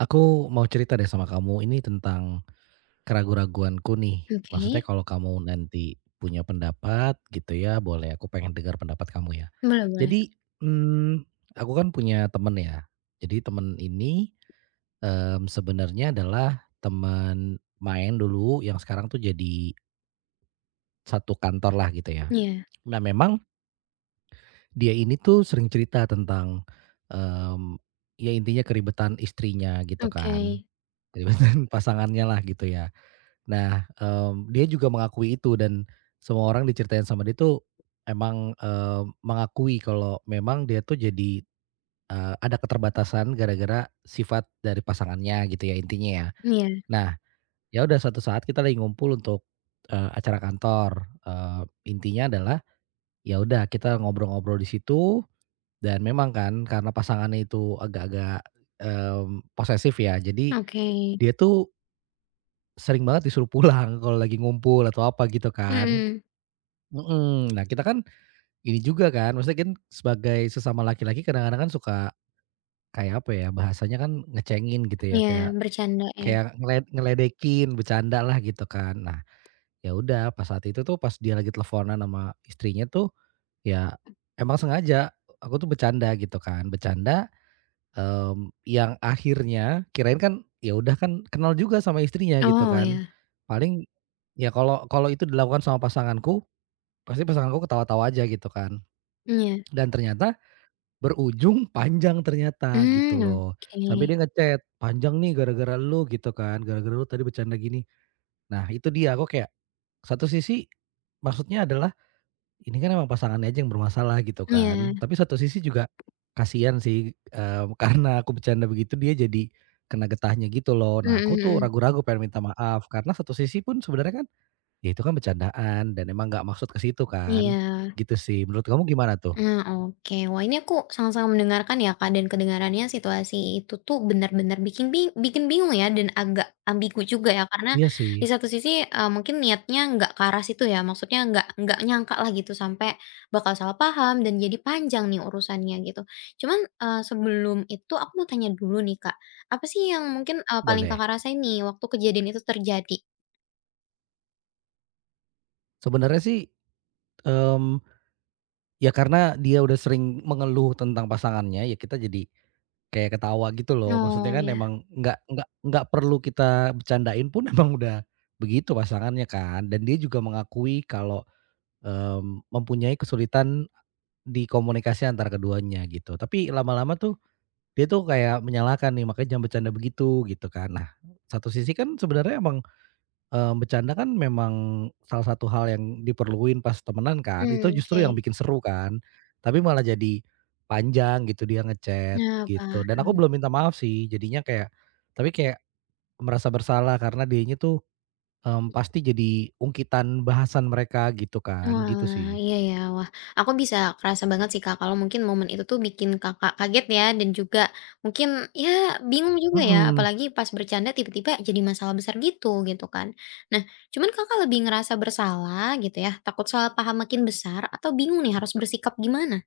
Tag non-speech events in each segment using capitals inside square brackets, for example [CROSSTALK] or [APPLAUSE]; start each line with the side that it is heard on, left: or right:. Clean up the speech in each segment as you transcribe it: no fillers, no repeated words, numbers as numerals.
right: Aku mau cerita deh sama kamu ini tentang keraguan-raguanku nih. Maksudnya
left: Oke,
right: kalau kamu nanti punya pendapat gitu ya, boleh aku pengen dengar pendapat kamu ya.
left: boleh boleh.
right: Jadi, aku kan punya temen ya. Jadi temen ini, sebenarnya adalah temen main dulu yang sekarang tuh jadi satu kantor lah gitu ya.
left: Iya,
right: Nah memang dia ini tuh sering cerita tentang, mmm, ya intinya keribetan istrinya gitu
left: oke.
right: kan, keribetan [LAUGHS] pasangannya lah gitu ya. Nah, dia juga mengakui itu dan semua orang diceritain sama dia tuh emang, mengakui kalau memang dia tuh jadi, ada keterbatasan gara-gara sifat dari pasangannya gitu ya intinya ya.
left: Iya,
right: Nah, ya udah suatu saat kita lagi ngumpul untuk, acara kantor, intinya adalah ya udah kita ngobrol-ngobrol di situ dan memang kan karena pasangannya itu agak-agak, posesif ya jadi
left: oke.
right: dia tuh sering banget disuruh pulang [LAUGHS] kalau lagi ngumpul atau apa gitu kan.
left: Mhm,
right: Mhm. Nah, kita kan ini juga kan, maksudnya kan sebagai sesama laki-laki kadang-kadang kan suka kayak apa ya, bahasanya kan ngecengin gitu ya,
left: iya,
right: kayak
left: bercanda ya?
right: kayak ngeledekin, bercanda lah gitu kan. Nah, ya udah pas saat itu tuh, pas dia lagi teleponan sama istrinya tuh, ya emang sengaja aku tuh bercanda gitu kan, bercanda, yang akhirnya kirain kan ya udah kan kenal juga sama istrinya gitu
left: Oh,
right: kan.
left: ya.
right: Paling ya kalau kalau itu dilakukan sama pasanganku, pasti pasanganku ketawa-tawa aja gitu kan.
left: Iya.
right: Dan ternyata berujung panjang ternyata gitu
left: Mmm,
right: loh,
left: oke.
right: sampai dia ngechat, "Panjang nih gara-gara lu," gitu kan, "gara-gara lu tadi bercanda gini." Nah itu dia, aku kayak satu sisi maksudnya adalah ini kan emang pasangannya aja yang bermasalah gitu
left: Iya,
right: kan, tapi satu sisi juga kasihan sih, [LAUGHS] karena aku bercanda begitu dia jadi kena getahnya gitu loh.
left: mhm
right: Nah aku tuh
left: mhm,
right: ragu-ragu pengen minta maaf karena satu sisi pun sebenarnya kan, ya itu kan bercandaan dan emang nggak maksud ke situ kan,
left: iya.
right: gitu sih. Menurut kamu gimana tuh?
left: Ah, oke. Wah, ini aku sangat-sangat mendengarkan ya, Kak, dan kedengarannya situasi itu tuh benar-benar bikin bikin bingung ya dan agak ambigu juga ya karena
right: Iya sih,
left: di satu sisi, mungkin niatnya nggak ke arah situ ya, maksudnya nggak nyangka lah gitu sampai bakal salah paham dan jadi panjang nih urusannya gitu. Cuman, sebelum itu aku mau tanya dulu nih, Kak, apa sih yang mungkin, paling
right: boleh.
left: Kakak rasain nih waktu kejadian itu terjadi?
right: Sebenarnya sih Mmm, ya karena dia udah sering mengeluh tentang pasangannya, ya kita jadi kayak ketawa gitu loh. Maksudnya
left: Oh,
right: kan
left: ya.
right: emang nggak perlu kita bercandain pun [LAUGHS] emang udah begitu pasangannya kan. Dan dia juga mengakui kalau, mempunyai kesulitan di komunikasi antara keduanya gitu. Tapi lama-lama tuh dia tuh kayak menyalahkan nih, "Makanya jangan bercanda begitu," gitu kan. Nah, satu sisi kan sebenarnya emang bercanda kan memang salah satu hal yang diperluin pas temenan kan, itu
left: Oke.
right: justru yang bikin seru kan, tapi malah jadi panjang gitu dia ngechat
left: Nah, paham.
right: gitu, dan aku belum minta maaf sih jadinya kayak tapi kayak merasa bersalah karena dianya tuh, pasti jadi ungkitan bahasan mereka gitu kan, gitu
left: Oalah,
right: sih.
left: iya ya. Wah, aku bisa kerasa banget sih, Kak, kalau mungkin momen itu tuh bikin Kakak kaget ya dan juga mungkin ya bingung juga ya,
right: Mhm,
left: apalagi pas bercanda tiba-tiba jadi masalah besar gitu, gitu kan. Nah, cuman Kakak lebih ngerasa bersalah gitu ya, takut salah paham makin besar atau bingung nih harus bersikap gimana?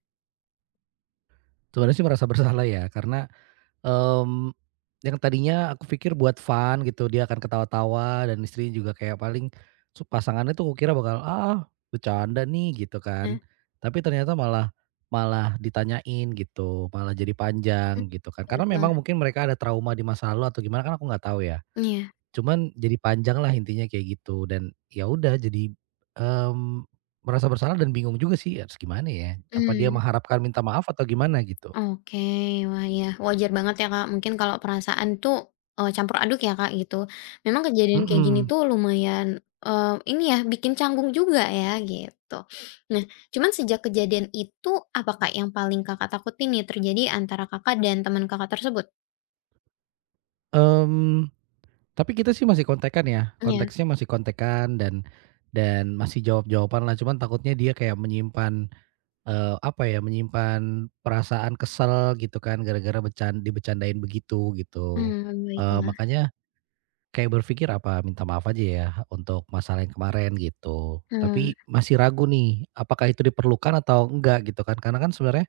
right: sebenarnya sih merasa bersalah ya karena Mmm, yang tadinya aku pikir buat fun gitu, dia akan ketawa-tawa dan istrinya juga kayak paling su pasangannya tuh kukira bakal, "Ah, bercanda nih," gitu
left: Nah,
right: kan. Tapi ternyata malah malah ditanyain gitu, malah jadi panjang
left: mmm,
right: gitu kan. Karena
left: baiklah.
right: memang mungkin mereka ada trauma di masa lalu atau gimana kan aku nggak tahu ya.
left: Iya,
right: Cuman jadi panjang lah intinya kayak gitu dan ya udah jadi, mmm, merasa bersalah dan bingung juga sih harus gimana ya, apa dia
left: mmm.
right: mengharapkan minta maaf atau gimana gitu.
left: Oke, wah ya wajar banget ya Kak, mungkin kalau perasaan tuh, campur aduk ya Kak gitu. Memang kejadian kayak gini
right: Mhm.
left: tuh lumayan, eee, ini ya bikin canggung juga ya gitu. Nah, cuman sejak kejadian itu apa Kak yang paling Kakak takutin nih terjadi antara Kakak dan teman Kakak tersebut?
right: mmm Tapi kita sih masih kontekan ya,
left: Ya,
right: konteksnya masih kontekan dan masih jawab jawaban lah. Cuman takutnya dia kayak menyimpan, apa ya, menyimpan perasaan kesel gitu kan gara-gara becan dibecandain begitu, gitu.
left: baiklah,
right: Makanya kayak berpikir apa minta maaf aja ya untuk masalah yang kemarin gitu,
left: mmm.
right: tapi masih ragu nih apakah itu diperlukan atau enggak gitu kan, karena kan sebenarnya,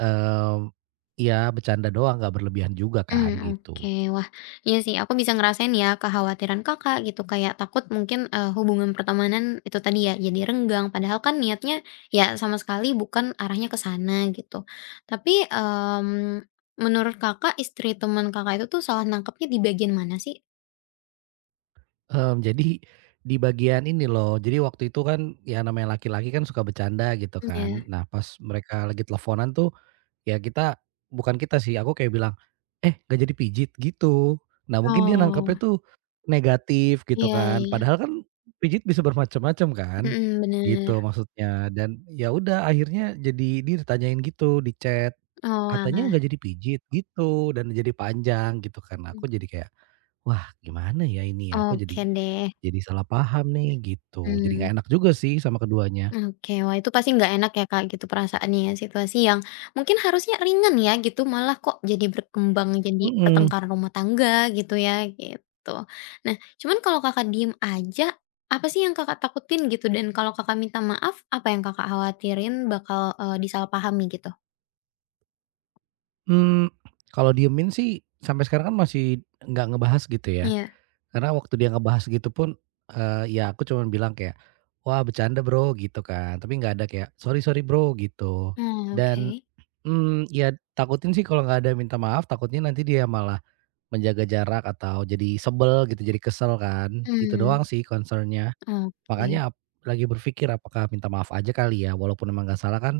right: mmm, ya bercanda doang nggak berlebihan juga
left: Hmm
right: kan,
left: oke.
right: gitu.
left: Wah, iya sih, aku bisa ngerasain ya kekhawatiran Kakak gitu, kayak takut mungkin, eee, hubungan pertemanan itu tadi ya, jadi renggang, padahal kan niatnya ya sama sekali bukan arahnya ke sana gitu. Tapi, mmm, menurut Kakak, istri teman Kakak itu tuh salah nangkepnya di bagian mana sih?
right: Jadi di bagian ini loh, jadi waktu itu kan ya namanya laki-laki kan suka bercanda gitu
left: Iya.
right: kan. Nah pas mereka lagi teleponan tuh ya kita bukan kita sih, aku kayak bilang, "Eh nggak jadi pijit?" Gitu. Nah mungkin dia
left: Oh,
right: nangkepnya tuh negatif gitu
left: iya
right: kan,
left: iya.
right: padahal kan pijit bisa bermacam-macam kan,
left: Mhm,
right: gitu
left: bener.
right: maksudnya. Dan ya udah akhirnya jadi dia ditanyain gitu di chat, katanya
left: Oh
right: nggak jadi pijit gitu dan jadi panjang gitu kan. Nah,
left: Mmm,
right: aku jadi kayak, "Wah gimana ya ini ya?" Aku
left: oke deh.
right: jadi salah paham nih gitu, jadi
left: Mmm.
right: nggak enak juga sih sama keduanya.
left: Oke, wah itu pasti nggak enak ya Kak gitu perasaannya ya, situasi yang mungkin harusnya ringan ya gitu, malah kok jadi berkembang jadi
right: Mhm.
left: pertengkaran rumah tangga gitu ya, gitu. Nah, cuman kalau Kakak diem aja, apa sih yang Kakak takutin gitu? Dan kalau Kakak minta maaf, apa yang Kakak khawatirin bakal, eee, disalahpahami gitu?
right: mmm, Kalau diemin sih sampai sekarang kan masih nggak ngebahas gitu ya,
left: Iya.
right: karena waktu dia ngebahas gitu pun, ya aku cuman bilang kayak, "Wah bercanda Bro," gitu kan, tapi nggak ada kayak, "Sorry sorry Bro," gitu.
left: Oh,
right: Dan,
left: oke.
right: mmm, ya takutin sih kalau nggak ada minta maaf takutnya nanti dia malah menjaga jarak atau jadi sebel gitu, jadi kesel kan, itu
left: Mmm,
right: doang sih concern-nya.
left: oke.
right: Makanya ap lagi berpikir apakah minta maaf aja kali ya, walaupun emang nggak salah kan,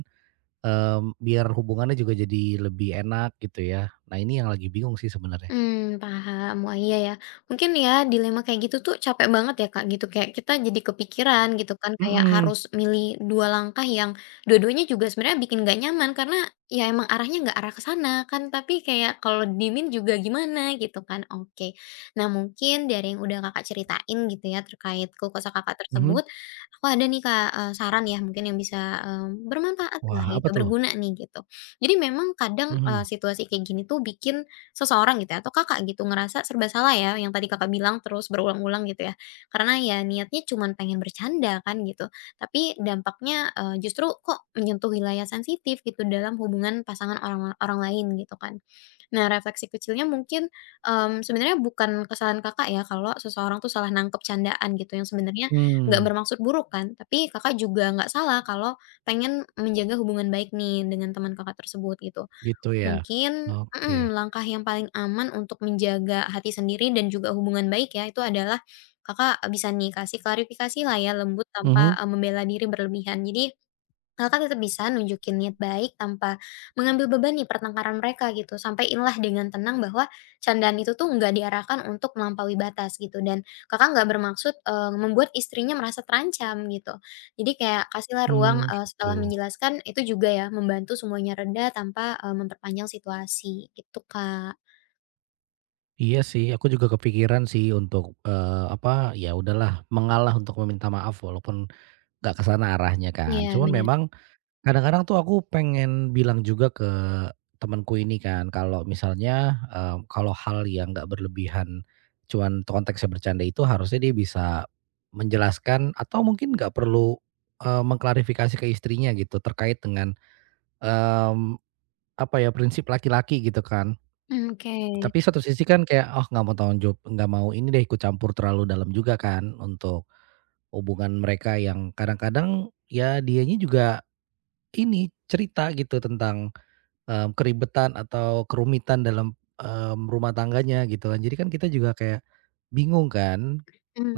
right: mmm, biar hubungannya juga jadi lebih enak gitu ya. Nah ini yang lagi bingung sih sebenarnya.
left: hmm paham. Wah, iya ya. Mungkin ya dilema kayak gitu tuh capek banget ya, Kak, gitu. Kayak kita jadi kepikiran gitu kan, kayak
right: Mhm,
left: harus milih 2 langkah yang dua-duanya juga sebenarnya bikin nggak nyaman karena ya emang arahnya nggak arah ke sana kan, tapi kayak kalau dimin juga gimana gitu kan. Oke. Nah, mungkin dari yang udah Kakak ceritain gitu ya terkait kosa kesah Kakak tersebut,
right: mhm.
left: aku ada nih, Kak, saran ya mungkin yang bisa, bermanfaat lah
right: Wah
left: gitu,
right: apa tuh?
left: berguna nih gitu. Jadi memang kadang,
right: Mhm.
left: situasi kayak gini tuh bikin seseorang gitu ya, atau Kakak gitu ngerasa serba salah ya yang tadi Kakak bilang terus berulang-ulang gitu ya. Karena ya niatnya cuman pengen bercanda kan gitu, tapi dampaknya, justru kok menyentuh wilayah sensitif gitu dalam hubungan pasangan orang orang lain gitu kan. Nah refleksi kecilnya mungkin, sebenarnya bukan kesalahan Kakak ya kalau seseorang tuh salah nangkep candaan gitu yang sebenarnya
right: Mmm.
left: nggak bermaksud buruk kan, tapi Kakak juga nggak salah kalau pengen menjaga hubungan baik nih dengan teman Kakak tersebut gitu.
right: Gitu ya?
left: Mungkin
right: Oke.
left: langkah yang paling aman untuk menjaga hati sendiri dan juga hubungan baik ya, itu adalah Kakak, bisa nih kasih klarifikasi lah ya lembut tanpa,
right: Mhm,
left: membela diri berlebihan. Jadi, Kakak tetap bisa nunjukin niat baik tanpa mengambil beban nih pertengkaran mereka gitu. Sampaiinlah dengan tenang bahwa candaan itu tuh nggak diarahkan untuk melampaui batas gitu dan kakak nggak bermaksud membuat istrinya merasa terancam gitu. Jadi kayak kasihlah ruang
right: mmm. Gitu.
left: setelah menjelaskan itu juga ya membantu semuanya reda tanpa memperpanjang situasi gitu kak.
right: Iya sih aku juga kepikiran sih untuk, apa, ya udahlah mengalah untuk meminta maaf walaupun nggak kesana arahnya kan.
left: Iya
right: Cuman
left: benar.
right: memang kadang-kadang tuh aku pengen bilang juga ke temanku ini kan, kalau misalnya, kalau hal yang nggak berlebihan, cuman konteksnya bercanda itu harusnya dia bisa menjelaskan atau mungkin nggak perlu, mengklarifikasi ke istrinya gitu terkait dengan, mmm, apa ya, prinsip laki-laki gitu kan.
left: Mm, oke.
right: Tapi satu sisi kan kayak, oh nggak mau tanggung jawab nggak mau ini deh ikut campur terlalu dalam juga kan untuk hubungan mereka yang kadang-kadang ya dianya juga ini cerita gitu tentang keribetan atau kerumitan dalam, rumah tangganya gitu kan. Jadi kan kita juga kayak bingung kan,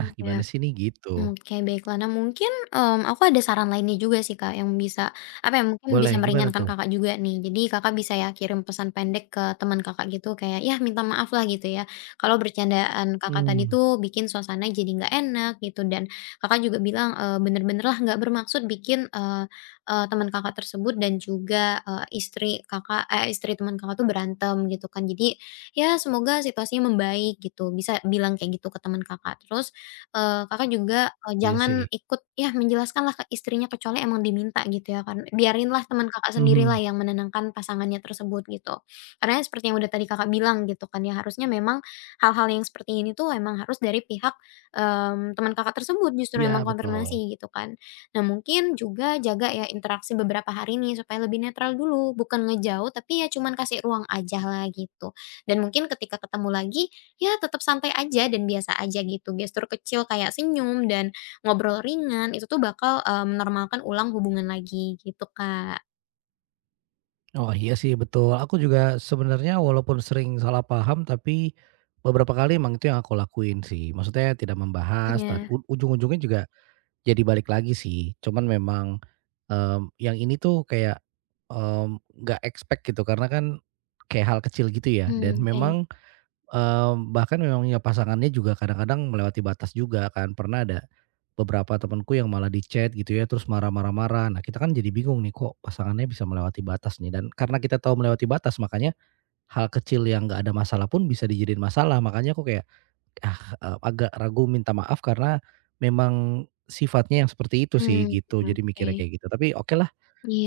right: "Nah
left: ya.
right: gimana sih nih?" Gitu.
left: Oke, baiklah. Nah, mungkin, aku ada saran lainnya juga sih, Kak, yang bisa, apa ya, mungkin bisa
right: Boleh, gimana
left: meringankan
right: tuh?
left: Kakak juga nih. Jadi Kakak bisa ya kirim pesan pendek ke teman Kakak gitu, kayak ya minta maaf lah gitu ya, kalau bercandaan Kakak tadi
right: Mmm,
left: tuh bikin suasana jadi nggak enak gitu dan Kakak juga bilang, bener-bener lah nggak bermaksud bikin, eee eee, teman Kakak tersebut dan juga, istri teman Kakak tuh berantem gitu kan. Jadi ya semoga situasinya membaik gitu, bisa bilang kayak gitu ke teman Kakak. Terus Kakak juga,
right: iya sih.
left: jangan ikut ya menjelaskanlah ke istrinya kecuali emang diminta gitu ya kan, biarinlah teman Kakak sendirilah
right: Mhm,
left: yang menenangkan pasangannya tersebut gitu. Karena seperti yang udah tadi Kakak bilang gitu kan ya, harusnya memang hal-hal yang seperti ini tuh emang harus dari pihak, teman Kakak tersebut justru yang
right: iya betul.
left: mengkonfirmasi gitu kan. Nah mungkin juga jaga ya interaksi beberapa hari nih supaya lebih netral dulu, bukan ngejauh tapi ya cuman kasih ruang ajalah gitu. Dan mungkin ketika ketemu lagi ya tetap santai aja dan biasa aja gitu, gestur kecil kayak senyum dan ngobrol ringan itu tuh bakal, menormalkan ulang hubungan lagi gitu, Kak.
right: Oh iya sih betul. Aku juga sebenarnya walaupun sering salah paham tapi beberapa kali emang itu yang aku lakuin sih. Maksudnya tidak membahas dan
left: Iya,
right: u ujung-ujungnya juga jadi balik lagi sih, cuman memang, yang ini tuh kayak, nggak expect gitu karena kan kayak hal kecil gitu ya dan
left: oke.
right: memang, bahkan memang ya pasangannya juga kadang-kadang melewati batas juga kan. Pernah ada beberapa temanku yang malah di-chat gitu ya terus marah marah marah. Nah kita kan jadi bingung nih kok pasangannya bisa melewati batas nih dan karena kita tahu melewati batas makanya hal kecil yang nggak ada masalah pun bisa dijadiin masalah. Makanya aku kayak Ah, agak ragu minta maaf karena memang sifatnya yang seperti itu sih
left: Mmm,
right: gitu, jadi
left: oke.
right: mikirnya kayak gitu. Tapi oke lah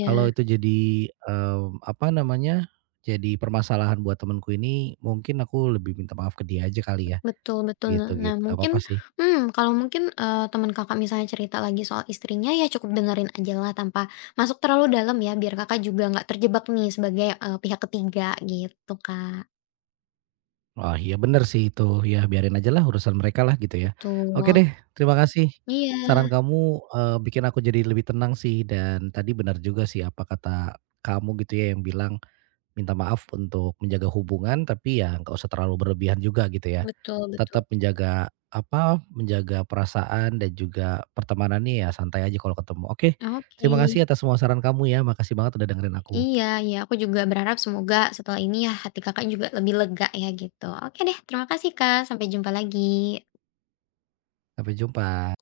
right: kalau itu jadi, apa namanya, jadi permasalahan buat temenku ini, mungkin aku lebih minta maaf ke dia aja kali ya,
left: betul betul. Nah
right: gitu
left: nah,
right: gitu, nggak
left: mungkin
right: apa-apa sih.
left: kalau mungkin, teman Kakak misalnya cerita lagi soal istrinya ya cukup dengerin aja lah tanpa masuk terlalu dalam ya, biar Kakak juga nggak terjebak nih sebagai, pihak ketiga gitu, Kak.
right: Wah, iya bener sih itu, ya biarin aja lah urusan mereka lah gitu ya. Oke deh,
left: Betul.
right: terima kasih.
left: Iya,
right: Saran kamu, bikin aku jadi lebih tenang sih dan tadi benar juga sih apa kata kamu gitu ya yang bilang minta maaf untuk menjaga hubungan, tapi ya nggak usah terlalu berlebihan juga gitu ya.
left: betul betul.
right: Tetap menjaga apa, menjaga perasaan dan juga pertemanannya ya santai aja kalau ketemu. Oke, terima
left: Oke.
right: kasih atas semua saran kamu ya. Makasih banget udah dengerin aku.
left: Iya iya, aku juga berharap semoga setelah ini ya hati Kakak juga lebih lega ya gitu. Oke deh, terima kasih Kak, sampai jumpa lagi.
right: Sampai jumpa.